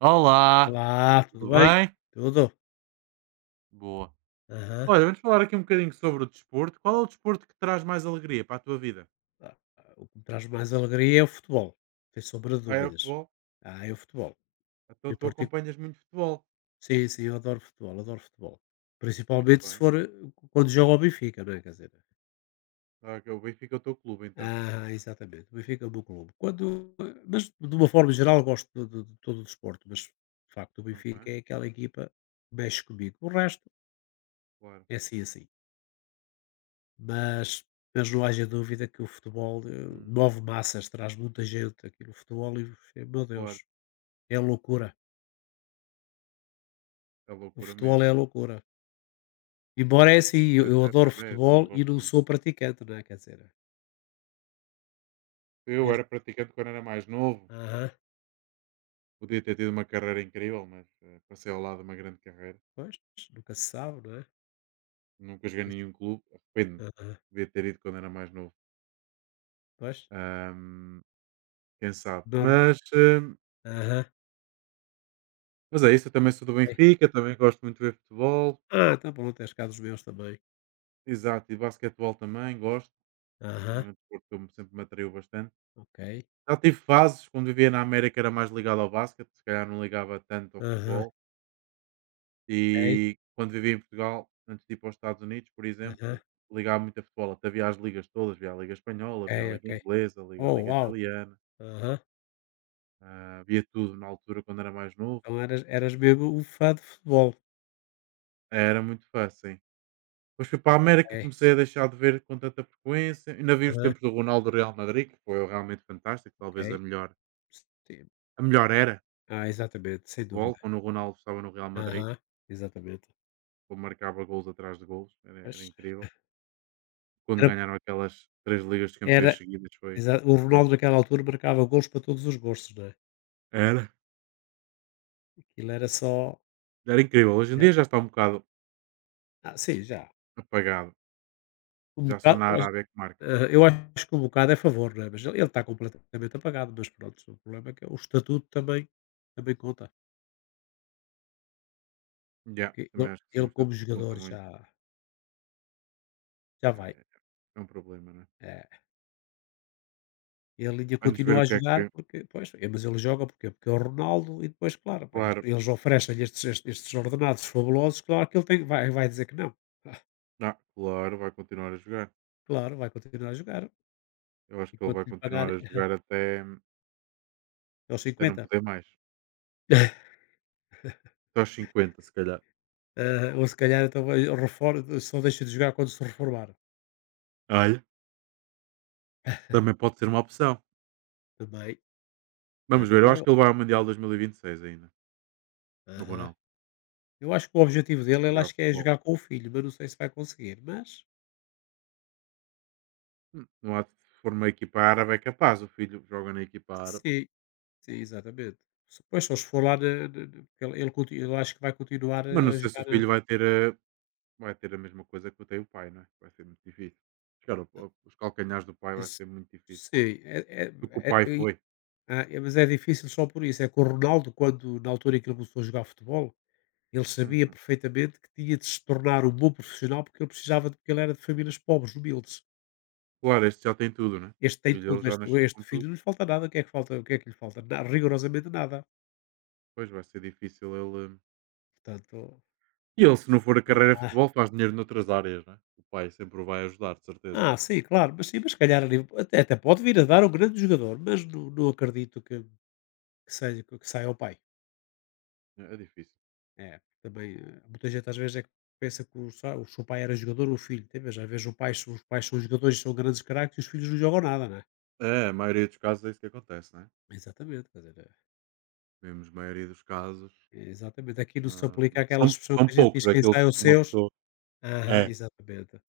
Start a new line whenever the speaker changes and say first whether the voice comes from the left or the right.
right: Olá,
left: Olá, tudo
right: tudo
left: bem?
right: bem?
left: Tudo?
right: Boa.
left: Aham.
right: Olha, vamos falar aqui um bocadinho sobre o desporto. Qual é o desporto que traz mais alegria para a tua vida?
left: O que me traz mais alegria é o futebol, sem sombra de
right: Ah, é o
left: dúvidas.
right: futebol?
left: Ah, é o futebol.
right: Então
left: Eu
right: tu
left: particu
right: acompanhas muito futebol.
left: Sim, sim, eu adoro futebol, adoro futebol.
right: Muito
left: Principalmente se
right: bem.
left: for, quando joga o Benfica, não é, quer dizer.
right: Ah, ok, o Benfica é o teu clube, então.
left: Aham, exatamente, o Benfica é o meu clube. Mas de uma forma geral gosto de todo o desporto, mas de facto o
right: Ok,
left: Benfica é aquela equipa que mexe comigo. O resto
right: claro.
left: é assim, assim. Mas, mas não haja dúvida que o futebol
right: Hum,
left: move massas, traz muita gente aqui no futebol e, meu
right: claro.
left: Deus, é loucura.
right: É
left: O
right: loucura
left: futebol
right: mesmo,
left: é
right: né?
left: loucura. Embora é assim, eu, eu adoro
right: Pois é, eu também
left: futebol e
right: gosto
left: não
right: muito.
left: sou praticante, não é? Quer dizer,
right: Eu era
left: mesmo.
right: praticante quando era mais novo.
left: Aham,
right: Podia ter tido uma carreira incrível, mas passei ao lado de uma grande carreira.
left: pois, nunca se sabe, não é?
right: Nunca joguei em
left: Isso.
right: nenhum clube. Arrependo-me.
left: Aham,
right: Devia ter ido quando era mais novo.
left: pois,
right: Ahm, quem sabe.
left: norma.
right: Hum,
left: Aham,
right: Mas é isso, eu também sou do
left: ok.
right: Benfica, também gosto muito de ver futebol.
left: Ah, então pronto, és cá dos meus também.
right: Exato, e basquetebol também gosto,
left: Aham,
right: também é um desporto que eu sempre me atraiu bastante.
left: ok.
right: Já tive fases, quando vivia na América era mais ligado ao basquete, se calhar não ligava tanto ao
left: Aham,
right: futebol.
left: ok.
right: E quando vivia em Portugal, antes de ir para os Estados Unidos, por
left: Aham,
right: exemplo, ligava muito a futebol. Até via as ligas todas, via a Liga Espanhola,
left: ok,
right: via a Liga
left: ok.
right: Inglesa, via a
left: Oh,
right: Liga
left: uau.
right: Italiana,
left: Aham.
right: via tudo na altura quando era mais novo.
left: Então eras, eras mesmo um fã de futebol.
right: Era muito fácil. Depois fui para a América,
left: É.
right: comecei a deixar de ver com tanta frequência. Ainda vi os
left: Aham,
right: tempos do Ronaldo do Real Madrid, que foi realmente fantástico, talvez a
left: ok.
right: melhor,
left: Sim.
right: a melhor era de
left: Ah, exatamente, sem
right: futebol,
left: dúvida.
right: quando o Ronaldo estava no Real Madrid,
left: Aham. Exatamente.
right: como marcava gols atrás de gols, era
left: Mas
right: incrível. Quando
left: era
right: ganharam aquelas três ligas de
left: era
right: campeões seguidas foi
left: exa o
right: surreal.
left: Ronaldo naquela altura marcava gols para todos os gostos, não é.
right: Era,
left: Aquilo era só
right: era incrível. Hoje em
left: é.
right: dia já está um bocado
left: Ah, sim, já.
right: apagado.
left: Um
right: Já só
left: bocado
right: na
left: eu acho
right: Arábia que marca.
left: Aham, eu acho que um bocado é favor, não é, mas ele está completamente apagado, mas pronto, o problema é que o estatuto também também conta,
right: Já,
left: porque ele
right: também acho que sim,
left: ele
right: o
left: como
right: estatuto conta
left: jogador já
right: muito.
left: já
right: Já,
left: vai.
right: já, já. É um problema, não é?
left: É. E a linha
right: Vamos ver
left: continua
right: o
left: a
right: que é
left: jogar
right: que.
left: porque pois, é mas ele joga porque. Porque é o Ronaldo e depois, claro, pá, eles
right: Claro,
left: eles oferecem estes ordenados fabulosos, claro que ele tem, vai, vai dizer que não.
right: claro, vai continuar a jogar.
left: Claro, vai continuar a jogar
right: Eu acho que ele
left: enquanto
right: vai
left: lhe pagar
right: continuar a jogar até,
left: até aos
right: até não
left: cinquenta.
right: poder mais. Até aos 50, se calhar.
left: Ah, ou se calhar então, reforma, só deixa de jogar quando se reformar.
right: Olha, também pode ser uma opção.
left: Também, né,
right: Vamos ver, eu
left: também.
right: acho que ele vai ao Mundial 2026 ainda, no
left: Aham.
right: Ronaldo,
left: Eu acho que o objetivo dele, ele
right: jogar
left: acho que é
right: futebol.
left: jogar com o filho, mas não sei se vai conseguir. Mas
right: Não há, se for uma equipa árabe é capaz, o filho joga na equipa árabe.
left: sim, sim, exatamente. Pois só se for lá, porque ele, ele acho que vai continuar
right: Mas não
left: a
right: sei se
left: jogar,
right: o filho vai ter a mesma coisa que tem o pai, não é? Vai ser muito difícil. Chegar os calcanhares do pai vai
left: Esse
right: ser muito difícil.
left: sim, é
right: Do que o pai
left: é e
right: foi.
left: ah, é mas é difícil só por isso, é que o Ronaldo quando na altura em que ele começou a jogar futebol, ele sabia
right: Uhum.
left: perfeitamente que tinha de se tornar um bom profissional, porque ele precisava de porque ele era de famílias pobres, humildes.
right: Claro, este já tem tudo, né?
left: Este
right: O
left: tem
right: filho
left: tudo,
right: ele já
left: este
right: nasceu
left: este
right: com tudo.
left: filho não lhe falta nada, o que é que falta o que é que lhe falta? Na rigorosamente nada.
right: Pois vai ser difícil ele.
left: Portanto
right: E ele, se não for a carreira de
left: ah
right: futebol, faz dinheiro noutras áreas, né? O pai sempre o vai ajudar, de certeza, né?
left: sim, claro, mas sim, mas se calhar a nível até até pode vir a dar um grande jogador, mas não acredito que que saia ao pai.
right: É difícil.
left: É, também, muita gente às vezes é que pensa que o, o seu pai era jogador ou o filho, tem, mas às vezes o pai, os pais são jogadores, são grandes craques e os filhos não jogam nada, né?
right: É, a maioria dos casos é isso que acontece, né?
left: Exatamente, quer dizer, é-
right: Vemos a maioria dos casos.
left: é? Exatamente, aqui não se
right: ah,
left: aplica aquela
right: são,
left: expressão
right: são
left: que a gente diz,
right: poucos
left: quem sai
right: aqueles
left: é
right: que
left: os
right: uma
left: seus.
right: pessoa.
left: Aham,
right: É.
left: exatamente,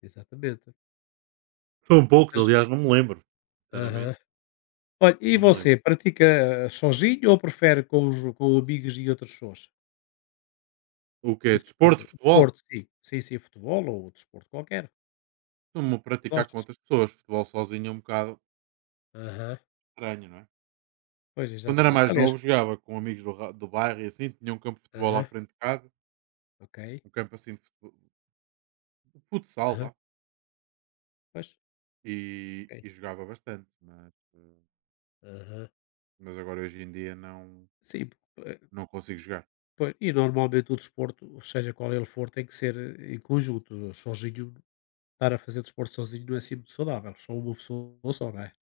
left: exatamente.
right: São poucos,
left: Mas,
right: aliás, não me lembro. Sinceramente,
left: aham. Olha, e
right: não me
left: você,
right: lembro.
left: pratica sozinho ou prefere com, os, com amigos e outras pessoas?
right: O que é? Desporto,
left: O
right: futebol?
left: desporto, sim, sem ser futebol ou o desporto qualquer,
right: Costumo praticar com
left: gostes?
right: outras pessoas. Futebol sozinho é um bocado
left: Aham,
right: estranho, não é?
left: pois,
right: Quando era
left: exatamente.
right: mais
left: Aliás,
right: novo, jogava com amigos do bairro e assim. Tinha um campo de futebol à
left: aham,
right: frente de casa.
left: ok.
right: Um campo assim de futsal,
left: Aham.
right: vá.
left: Pois,
right: E,
left: ok.
right: e jogava bastante, mas, eh,
left: Aham.
right: mas agora hoje em dia não,
left: Sim, eh,
right: não consigo jogar.
left: pois, e normalmente o desporto, seja qual ele for, tem que ser em conjunto. Sozinho, estar a fazer desporto sozinho não é assim muito saudável. Só uma pessoa só, não é?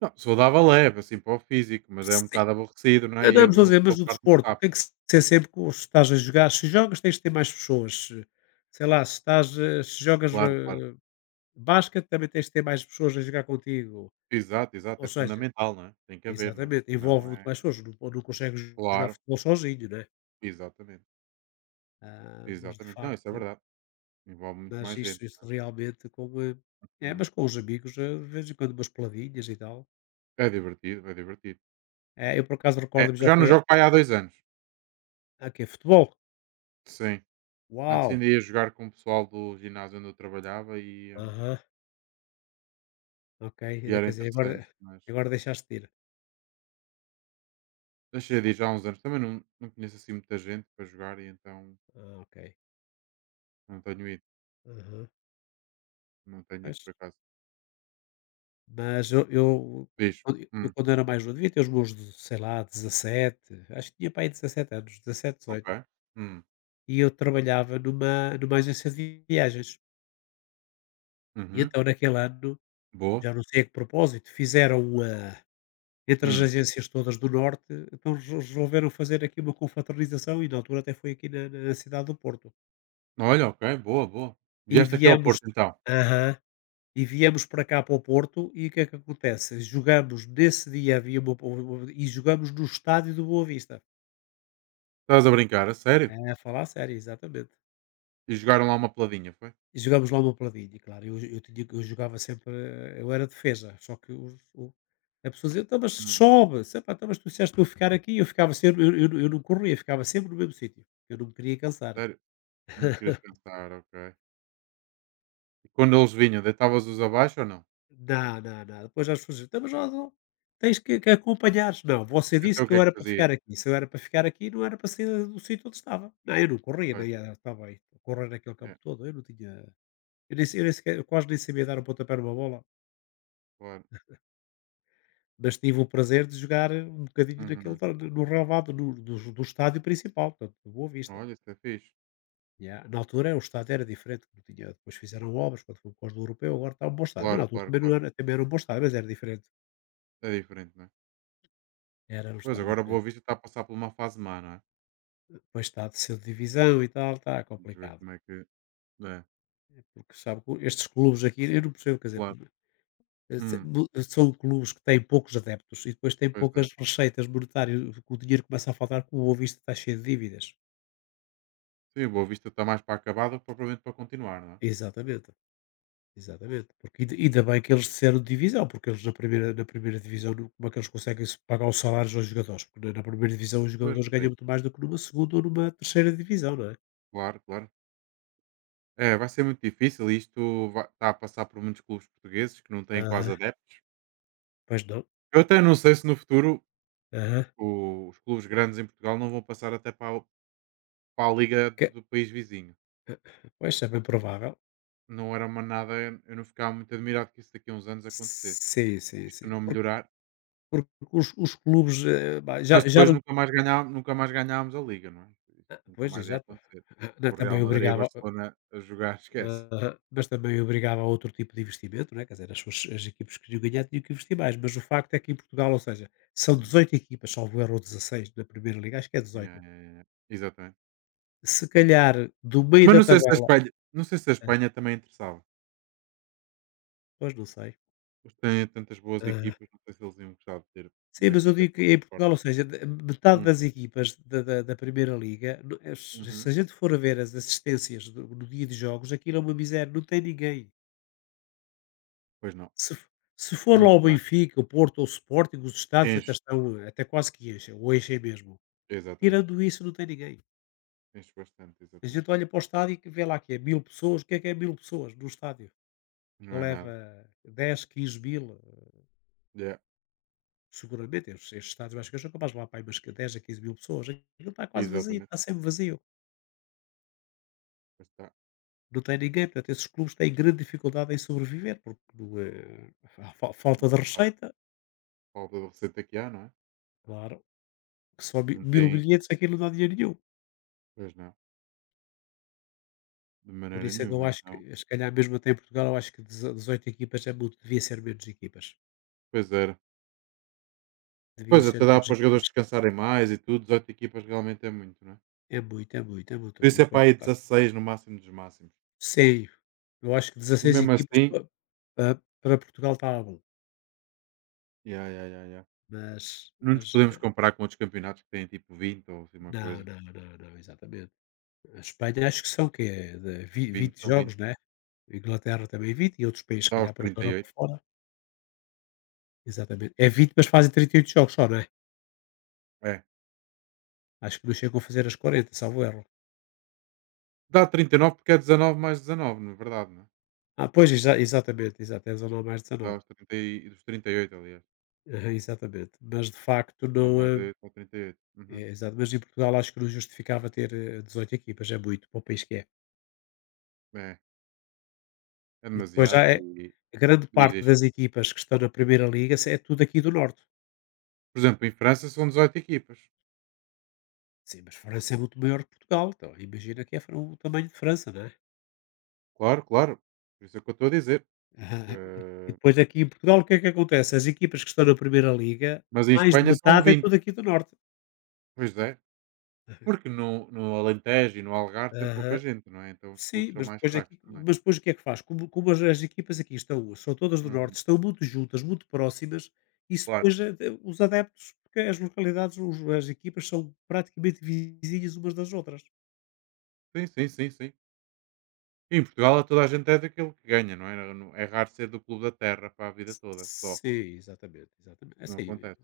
right: Não, se vou dar leve, assim, para o físico, mas é um
left: Sim.
right: bocado aborrecido, não é? E eu
left: Andamos a
right: uma
left: dizer, mas
right: pessoa
left: o
right: farta-se
left: desporto tem que
right: rápido.
left: ser sempre com. Se estás a jogar, se jogas, tens de ter mais pessoas. Sei lá, se estás. eh, Se jogas
right: Claro, claro.
left: eh, basquete, também tens de ter mais pessoas a jogar contigo.
right: Exato, exato.
left: Ou
right: É
left: seja,
right: fundamental, não é? Tem que haver, não é?
left: exatamente, envolve
right: Não
left: muito
right: é?
left: mais pessoas. Não, não consegues jogar
right: Claro,
left: futebol sozinho, né?
right: exatamente.
left: Ah, mas de
right: Exatamente. Não, isso é
left: facto.
right: verdade. Envolve muito
left: Mas
right: mais gente,
left: isso
right: não
left: isso
right: é?
left: realmente com, é,
right: Hum.
left: mas com os amigos, de vez em quando umas peladinhas e tal.
right: É divertido, é divertido.
left: É, eu por acaso
right: É,
left: recordo-me já
right: já não
left: foi
right: jogo para aí há 2 anos.
left: a quê? Futebol?
right: Sim. Antes
left: Uau!
right: ainda ia jogar com o pessoal do ginásio onde eu trabalhava e, hum,
left: Aham, ok.
right: e
left: Ainda
right: era
left: quer dizer, agora
right: interessante, mas.
left: agora deixaste de ir.
right: Deixei de ir já há uns anos. Também não, não conheço assim muita gente para jogar e então
left: Ah, ok.
right: não tenho ido.
left: Aham.
right: Não tenho ido
left: Mas
right: por acaso.
left: mas eu
right: Diz.
left: Quando eu
right: Hum,
left: quando era mais novo, devia ter os meus, de sei lá, 17 acho que tinha para aí 17 anos, 17 18,
right: ok. Hum,
left: e eu trabalhava numa agência de viagens. E
right: uhum,
left: então naquele ano,
right: boa.
left: já não sei a que propósito, fizeram uma. Entre as
right: Hum.
left: agências todas do norte, então resolveram fazer aqui uma confraternização e na altura até foi aqui na na cidade do Porto.
right: Olha, ok, boa, boa.
left: E
right: Vieste aqui ao
left: viemos
right: Porto então.
left: aham, e viemos para cá para o Porto e o que é que acontece? Jogamos nesse dia havia uma e jogamos no estádio do Boa Vista.
right: Estás a brincar, a sério?
left: É, a falar sério, exatamente.
right: E jogaram lá uma peladinha, foi?
left: E jogámos lá uma peladinha, claro, eu tinha eu jogava sempre, eu era defesa, só que os o a pessoa dizia: "Então, mas
right: Hum,
left: sobe", disse: "Epá, então, mas tu disseste para eu ficar aqui", eu ficava sempre eu não corria, ficava sempre no mesmo sítio, eu não me queria cansar.
right: sério? Não te querias cansar, ok. E quando eles vinham, deitavas-os abaixo ou não?
left: Dá, dá, dá. Depois as pessoas dizem: "Então, mas ó, tens que acompanhares". Não, você disse
right: Então o
left: que
right: que
left: eu
right: é que
left: era para
right: fazias?
left: ficar aqui. Se eu era para ficar aqui, não era para sair do sítio onde estava. Não, eu não corria,
right: Pois,
left: nem era estava aí a correr naquele campo
right: é,
left: todo. Eu não tinha eu nem sei eu nem sequer eu quase nem sabia dar um pontapé numa bola,
right: claro.
left: mas tive o prazer de jogar um bocadinho naquele
right: Uhum.
left: tal no relvado no do estádio principal, portanto, do Boa Vista.
right: Olha, isso é fixe.
left: Yeah. Na altura o estádio era diferente, não tinha depois fizeram obras, quando foi por causa do europeu, agora está um bom estádio. Mas na
right: Claro,
left: altura
right: claro,
left: também não
right: claro.
left: era também era um bom estádio, mas era diferente.
right: É diferente, não é?
left: Era um
right: Pois,
left: estádio
right: agora a Boa
left: diferente.
right: Vista está a passar por uma fase má, não é?
left: Pois está de descer divisão e tal, está
right: Vamos ver
left: complicado.
right: como é que. É,
left: Porque sabe que estes clubes aqui, eu não percebo, quer dizer,
right: claro. Hum,
left: são clubes que têm poucos adeptos e depois têm
right: pois
left: poucas
right: é.
left: receitas monetárias, que o dinheiro começa a faltar, como o visto está cheio de dívidas.
right: Sim, o Boa Vista está mais para acabar do que propriamente para continuar, não é?
left: Exatamente, exatamente. Porque ainda ainda bem que eles desceram de divisão, porque eles na primeira divisão, como é que eles conseguem se pagar os salários aos jogadores? Porque na na primeira divisão os
right: Pois,
left: jogadores
right: não
left: ganham
right: tem.
left: muito mais do que numa segunda ou numa terceira divisão, não é?
right: Claro, claro. É, vai ser muito difícil e isto está a passar por muitos clubes portugueses que não têm
left: Aham,
right: quase adeptos.
left: pois não.
right: Eu até não sei se no futuro
left: Aham.
right: os clubes grandes em Portugal não vão passar até para a, liga do,
left: Que-
right: do país vizinho.
left: pois é bem provável.
right: Não era uma nada, eu não ficava muito admirado que isso daqui a uns anos acontecesse.
left: Sim, sim,
right: Isto
left: sim.
right: não
left: Porque
right: melhorar.
left: porque os clubes, pá,
right: Mas
left: já
right: depois
left: não
right: nunca mais ganhámos a Liga, não é? Isso. Nunca
left: pois,
right: mais ia
left: exato.
right: acontecer.
left: Não,
right: Com o Real
left: também
right: Madrid e
left: obrigava
right: Barcelona a jogar, esquece.
left: aham, mas também obrigava a outro tipo de investimento, né, quer dizer, as suas as equipas que queriam ganhar tinham que investir mais, mas o facto é que em Portugal, ou seja, são
right: Uhum.
left: 18 equipas, salvo erro, ou 16 da Primeira Liga, acho que é
right: Yeah,
left: 18.
right: yeah, yeah, yeah. Exatamente.
left: Se calhar, do meio
right: Mas
left: da
right: não sei se a
left: tabela
right: Espanha não sei se a
left: ah,
right: Espanha também interessava.
left: pois não sei.
right: Eles têm tantas boas
left: eh,
right: equipas, não sei se eles iam gostar de ter o
left: Sim, mas eu
right: Benfica,
left: digo
right: Porto
left: que
right: e
left: em
right: Sporting.
left: Portugal, ou seja, metade
right: Hum,
left: das equipas da Primeira Liga, se se
right: uhum.
left: a gente for a ver as assistências no dia de jogos, aquilo é uma miséria, não tem ninguém.
right: Pois não,
left: Se, f- Se
right: é
left: for lá
right: muito
left: o
right: fraco.
left: Benfica, o Porto ou o Sporting, os estádios até
right: Enche,
left: estão, até quase que enchem, ou enchem mesmo.
right: exatamente.
left: Tirando isso, não tem ninguém.
right: Enche bastante,
left: A gente
right: exatamente.
left: olha para o estádio e que vê lá que é mil pessoas, o que é mil pessoas no estádio? Que
right: Não é nada.
left: leva 10, 15 mil,
right: Yeah,
left: seguramente, estes estes estádios acho que eu sou capaz de lá para aí umas que 10 a 15 mil pessoas. Aquilo está quase vazio,
right: exatamente.
left: está sempre vazio.
right: Pois está.
left: Não tem ninguém, portanto, esses clubes têm grande dificuldade em sobreviver, porque não é a fa falta de
right: Claro,
left: receita,
right: falta de receita que há, não é?
left: claro, que só mi
right: Não
left: mil
right: tem,
left: bilhetes aquilo não dá dinheiro nenhum.
right: pois não, de
left: Por
right: maneira
left: isso é que eu
right: nenhuma,
left: acho
right: então.
left: que, se calhar mesmo até em Portugal, eu acho que deze 18 equipas é muito, devia ser menos equipas,
right: Pois era.
left: deviam
right: Pois,
left: ser
right: até dá
left: menos
right: para os jogadores
left: equipas.
right: descansarem mais e tudo. 18 equipas realmente é muito, não é?
left: É muito, é muito, é
right: Por
left: muito. E
right: isso é
left: depois,
right: para aí
left: claro
right: 16 no máximo dos máximos.
left: sim, eu acho que
right: E
left: 16
right: mesmo
left: equipas
right: assim,
left: pa pa para Portugal estava bom,
right: yeah, yeah, yeah, yeah,
left: mas
right: não nos podemos comparar com outros campeonatos que têm tipo 20 ou assim uma
left: não,
right: coisa.
left: não, não, não, exatamente. A Espanha acho que são o quê? De vi
right: 20,
left: vinte
right: são
left: jogos,
right: 20.
left: né? A Inglaterra também é 20 e outros países, se
right: Dá
left: calhar,
right: aos
left: por esta Europa
right: 38.
left: fora. Exatamente. É 20 mas fazem 38 jogos só, não é?
right: É.
left: Acho que não chegam a fazer as 40, salvo erro.
right: Dá 39 porque é 19 mais 19, na verdade, não é?
left: Ah, pois, exatamente, exato, é 19 mais
right: Dá
left: 19.
right: aos 30 e, dos 38, aliás.
left: Aham, exatamente. Mas, de facto,
right: 19
left: não
right: mais
left: é,
right: 18 ou 38.
left: é,
right: Uhum.
left: exato. Mas em Portugal acho que não justificava ter, 18 equipas, é muito, para o país que é.
right: É. É
left: E depois já
right: demasiado.
left: é,
right: E,
left: a grande
right: e
left: parte
right: existe.
left: das equipas que estão na Primeira Liga é tudo aqui do Norte.
right: Por exemplo, em França são 18 equipas.
left: Sim, mas França é muito maior que Portugal, então imagina que é o tamanho de França, não é?
right: Claro, claro. Por isso é o que eu estou a dizer.
left: Aham. E
right: Eh,
left: depois aqui em Portugal o que é que acontece? As equipas que estão na primeira liga,
right: Mas em
left: mais de
right: Espanha são
left: metade é
right: 20.
left: tudo aqui do norte.
right: Pois é, porque no Alentejo e no Algarve tem pouca
left: Aham.
right: gente, não é? Então os
left: Sim.
right: clubes são
left: Mas
right: mais
left: depois
right: fracos
left: aqui
right: também.
left: mas depois o que é que faz? Como como as equipas aqui estão são todas do norte,
right: Uhum,
left: estão muito juntas, muito próximas, isso
right: claro.
left: depois a de os adeptos porque as localidades, os as equipas são praticamente vizinhas umas das outras.
right: Sim, sim, sim, sim. E em Portugal toda a gente é daquele que ganha, não é? Não é raro ser do clube da terra para a vida toda, só.
left: Sim, exatamente, exatamente. É
right: Não
left: assim,
right: acontece.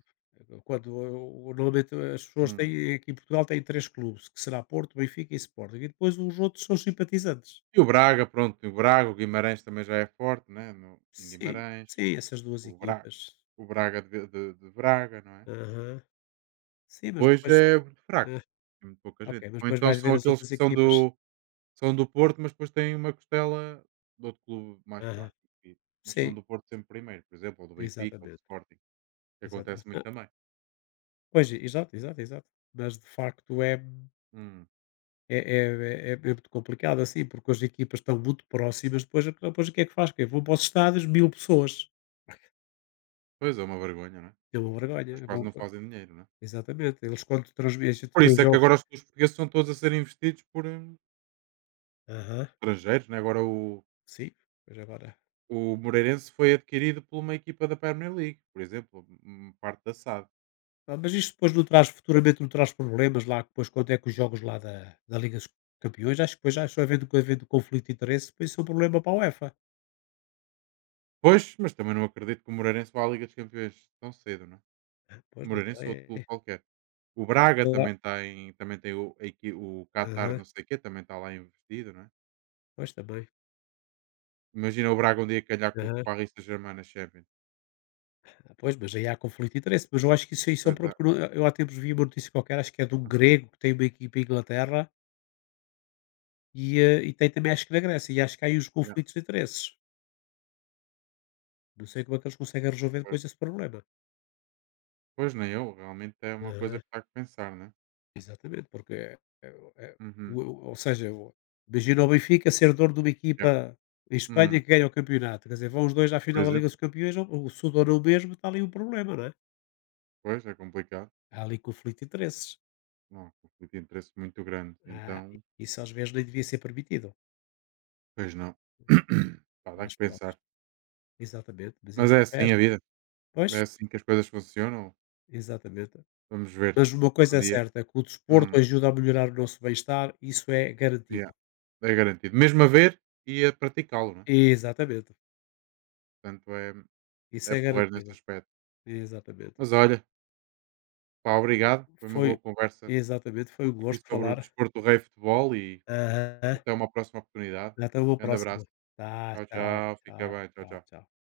left: eu quando eu normalmente as pessoas
right: Hum.
left: têm, aqui em Portugal têm três clubes, que será Porto, Benfica e Sporting, e depois os outros são simpatizantes.
right: E o Braga, pronto, o Braga, o Guimarães também já é forte, né? No, em
left: Sim,
right: Guimarães,
left: sim, essas duas
right: o Braga,
left: equipas.
right: o Braga de Braga, não é?
left: Aham. Sim, mas
right: Hoje
left: depois,
right: é muito fraco,
left: ah,
right: tem muito pouca gente.
left: ok, mas
right: Ou
left: depois
right: então
left: vais
right: são
left: ver as
right: aqueles
left: outras
right: que são
left: equipas.
right: do São do Porto, mas depois têm uma costela de outro clube mais
left: Aham.
right: fraco. E- Mas são
left: Sim,
right: do Porto sempre primeiro, por exemplo, ou do Benfica, ou do
left: exatamente,
right: Sporting, que acontece
left: exatamente.
right: muito também.
left: Pois, exato, exato, exato. Mas de facto é.
right: Hum,
left: É, é, é, é muito complicado assim, porque as equipas estão muito próximas, depois, depois o que é que faz? Que vão para os estádios mil pessoas.
right: Pois é, uma vergonha, né?
left: É uma
right: Mas
left: vergonha. Vão,
right: quase não fazem dinheiro, né?
left: exatamente. Eles quando transmitem, a gente
right: Por
left: vê os
right: isso é que
left: jogos.
right: agora os clubes portugueses são todos a ser investidos por
left: Aham.
right: estrangeiros, né? Agora
left: Sim, mas agora.
right: o Moreirense foi adquirido por uma equipa da Premier League, por exemplo, parte da SAD.
left: Ah, mas isto depois não traz, futuramente não traz problemas lá, depois quando é que os jogos lá da Liga dos Campeões, acho que depois já só havendo, havendo conflito de interesse, depois isso é um problema para a UEFA.
right: Pois, mas também não acredito que o Moreirense vá à Liga dos Campeões tão cedo, né? O
left: Pois não
right: Moreirense ou outro clube
left: sei.
right: qualquer. O Braga
left: Lá,
right: também está em também tem o a equi o Qatar
left: aham.
right: não sei o quê, também está lá investido, não é.
left: Pois também.
right: Imagina o Braga um dia calhar com o
left: Aham.
right: Paris Saint-Germain na Champions.
left: Pois, mas aí há conflito de interesse. Mas eu acho que isso aí são
right: Pois é.
left: porque eu há tempos vi uma notícia qualquer, acho que é de um
right: Uhum.
left: grego que tem uma equipa em Inglaterra e, e tem também acho que na Grécia. E acho que há aí os
right: Yeah,
left: conflitos de interesses. Não sei como é que eles conseguem resolver
right: pois.
left: depois esse problema.
right: Pois, nem eu, realmente é uma coisa
left: Aham,
right: que dá que pensar, né.
left: exatamente, porque é-
right: Uhum.
left: ou seja, imagina o Benfica ser dono de uma
right: Yeah.
left: equipa em
right: Hum.
left: Espanha que ganha o campeonato. Quer dizer, vão os dois à
right: Por
left: final da Liga dos
right: exemplo.
left: Campeões, se o dono é o mesmo, está ali um problema, não é?
right: Pois, é complicado.
left: Há ali conflito de interesses.
right: Não, conflito de interesse muito grande,
left: Ah,
right: então.
left: isso às vezes nem devia ser permitido.
right: Pois não. Pá, dá
left: Mas
right: que
left: pronto.
right: pensar.
left: Exatamente, mas
right: Mas
left: eles
right: é assim a
left: investem.
right: vida, é
left: Pois,
right: assim que as coisas funcionam.
left: exatamente.
right: Vamos ver
left: Mas uma coisa
right: um
left: é
right: dia.
left: certa, que o desporto
right: Hum,
left: ajuda a melhorar o nosso bem-estar, isso é
right: yeah,
left: garantido.
right: é garantido. Mesmo a ver e a praticá-lo, né?
left: Exatamente,
right: Portanto, é,
left: isso
right: é
left: é
right: porreiro nesse
left: garantido.
right: aspecto.
left: Exatamente.
right: Mas olha, pá, obrigado. Foi uma boa
left: Foi
right: conversa
left: exatamente, foi um
right: aqui
left: gosto
right: sobre o
left: falar.
right: desporto do rei futebol e
left: Aham.
right: até uma próxima oportunidade.
left: Até uma
right: Grande
left: próxima.
right: abraço.
left: Tá,
right: Tchau,
left: tchau,
right: tchau. Fica
left: tchau,
right: bem. Tchau,
left: tchau,
right: tchau.
left: tchau.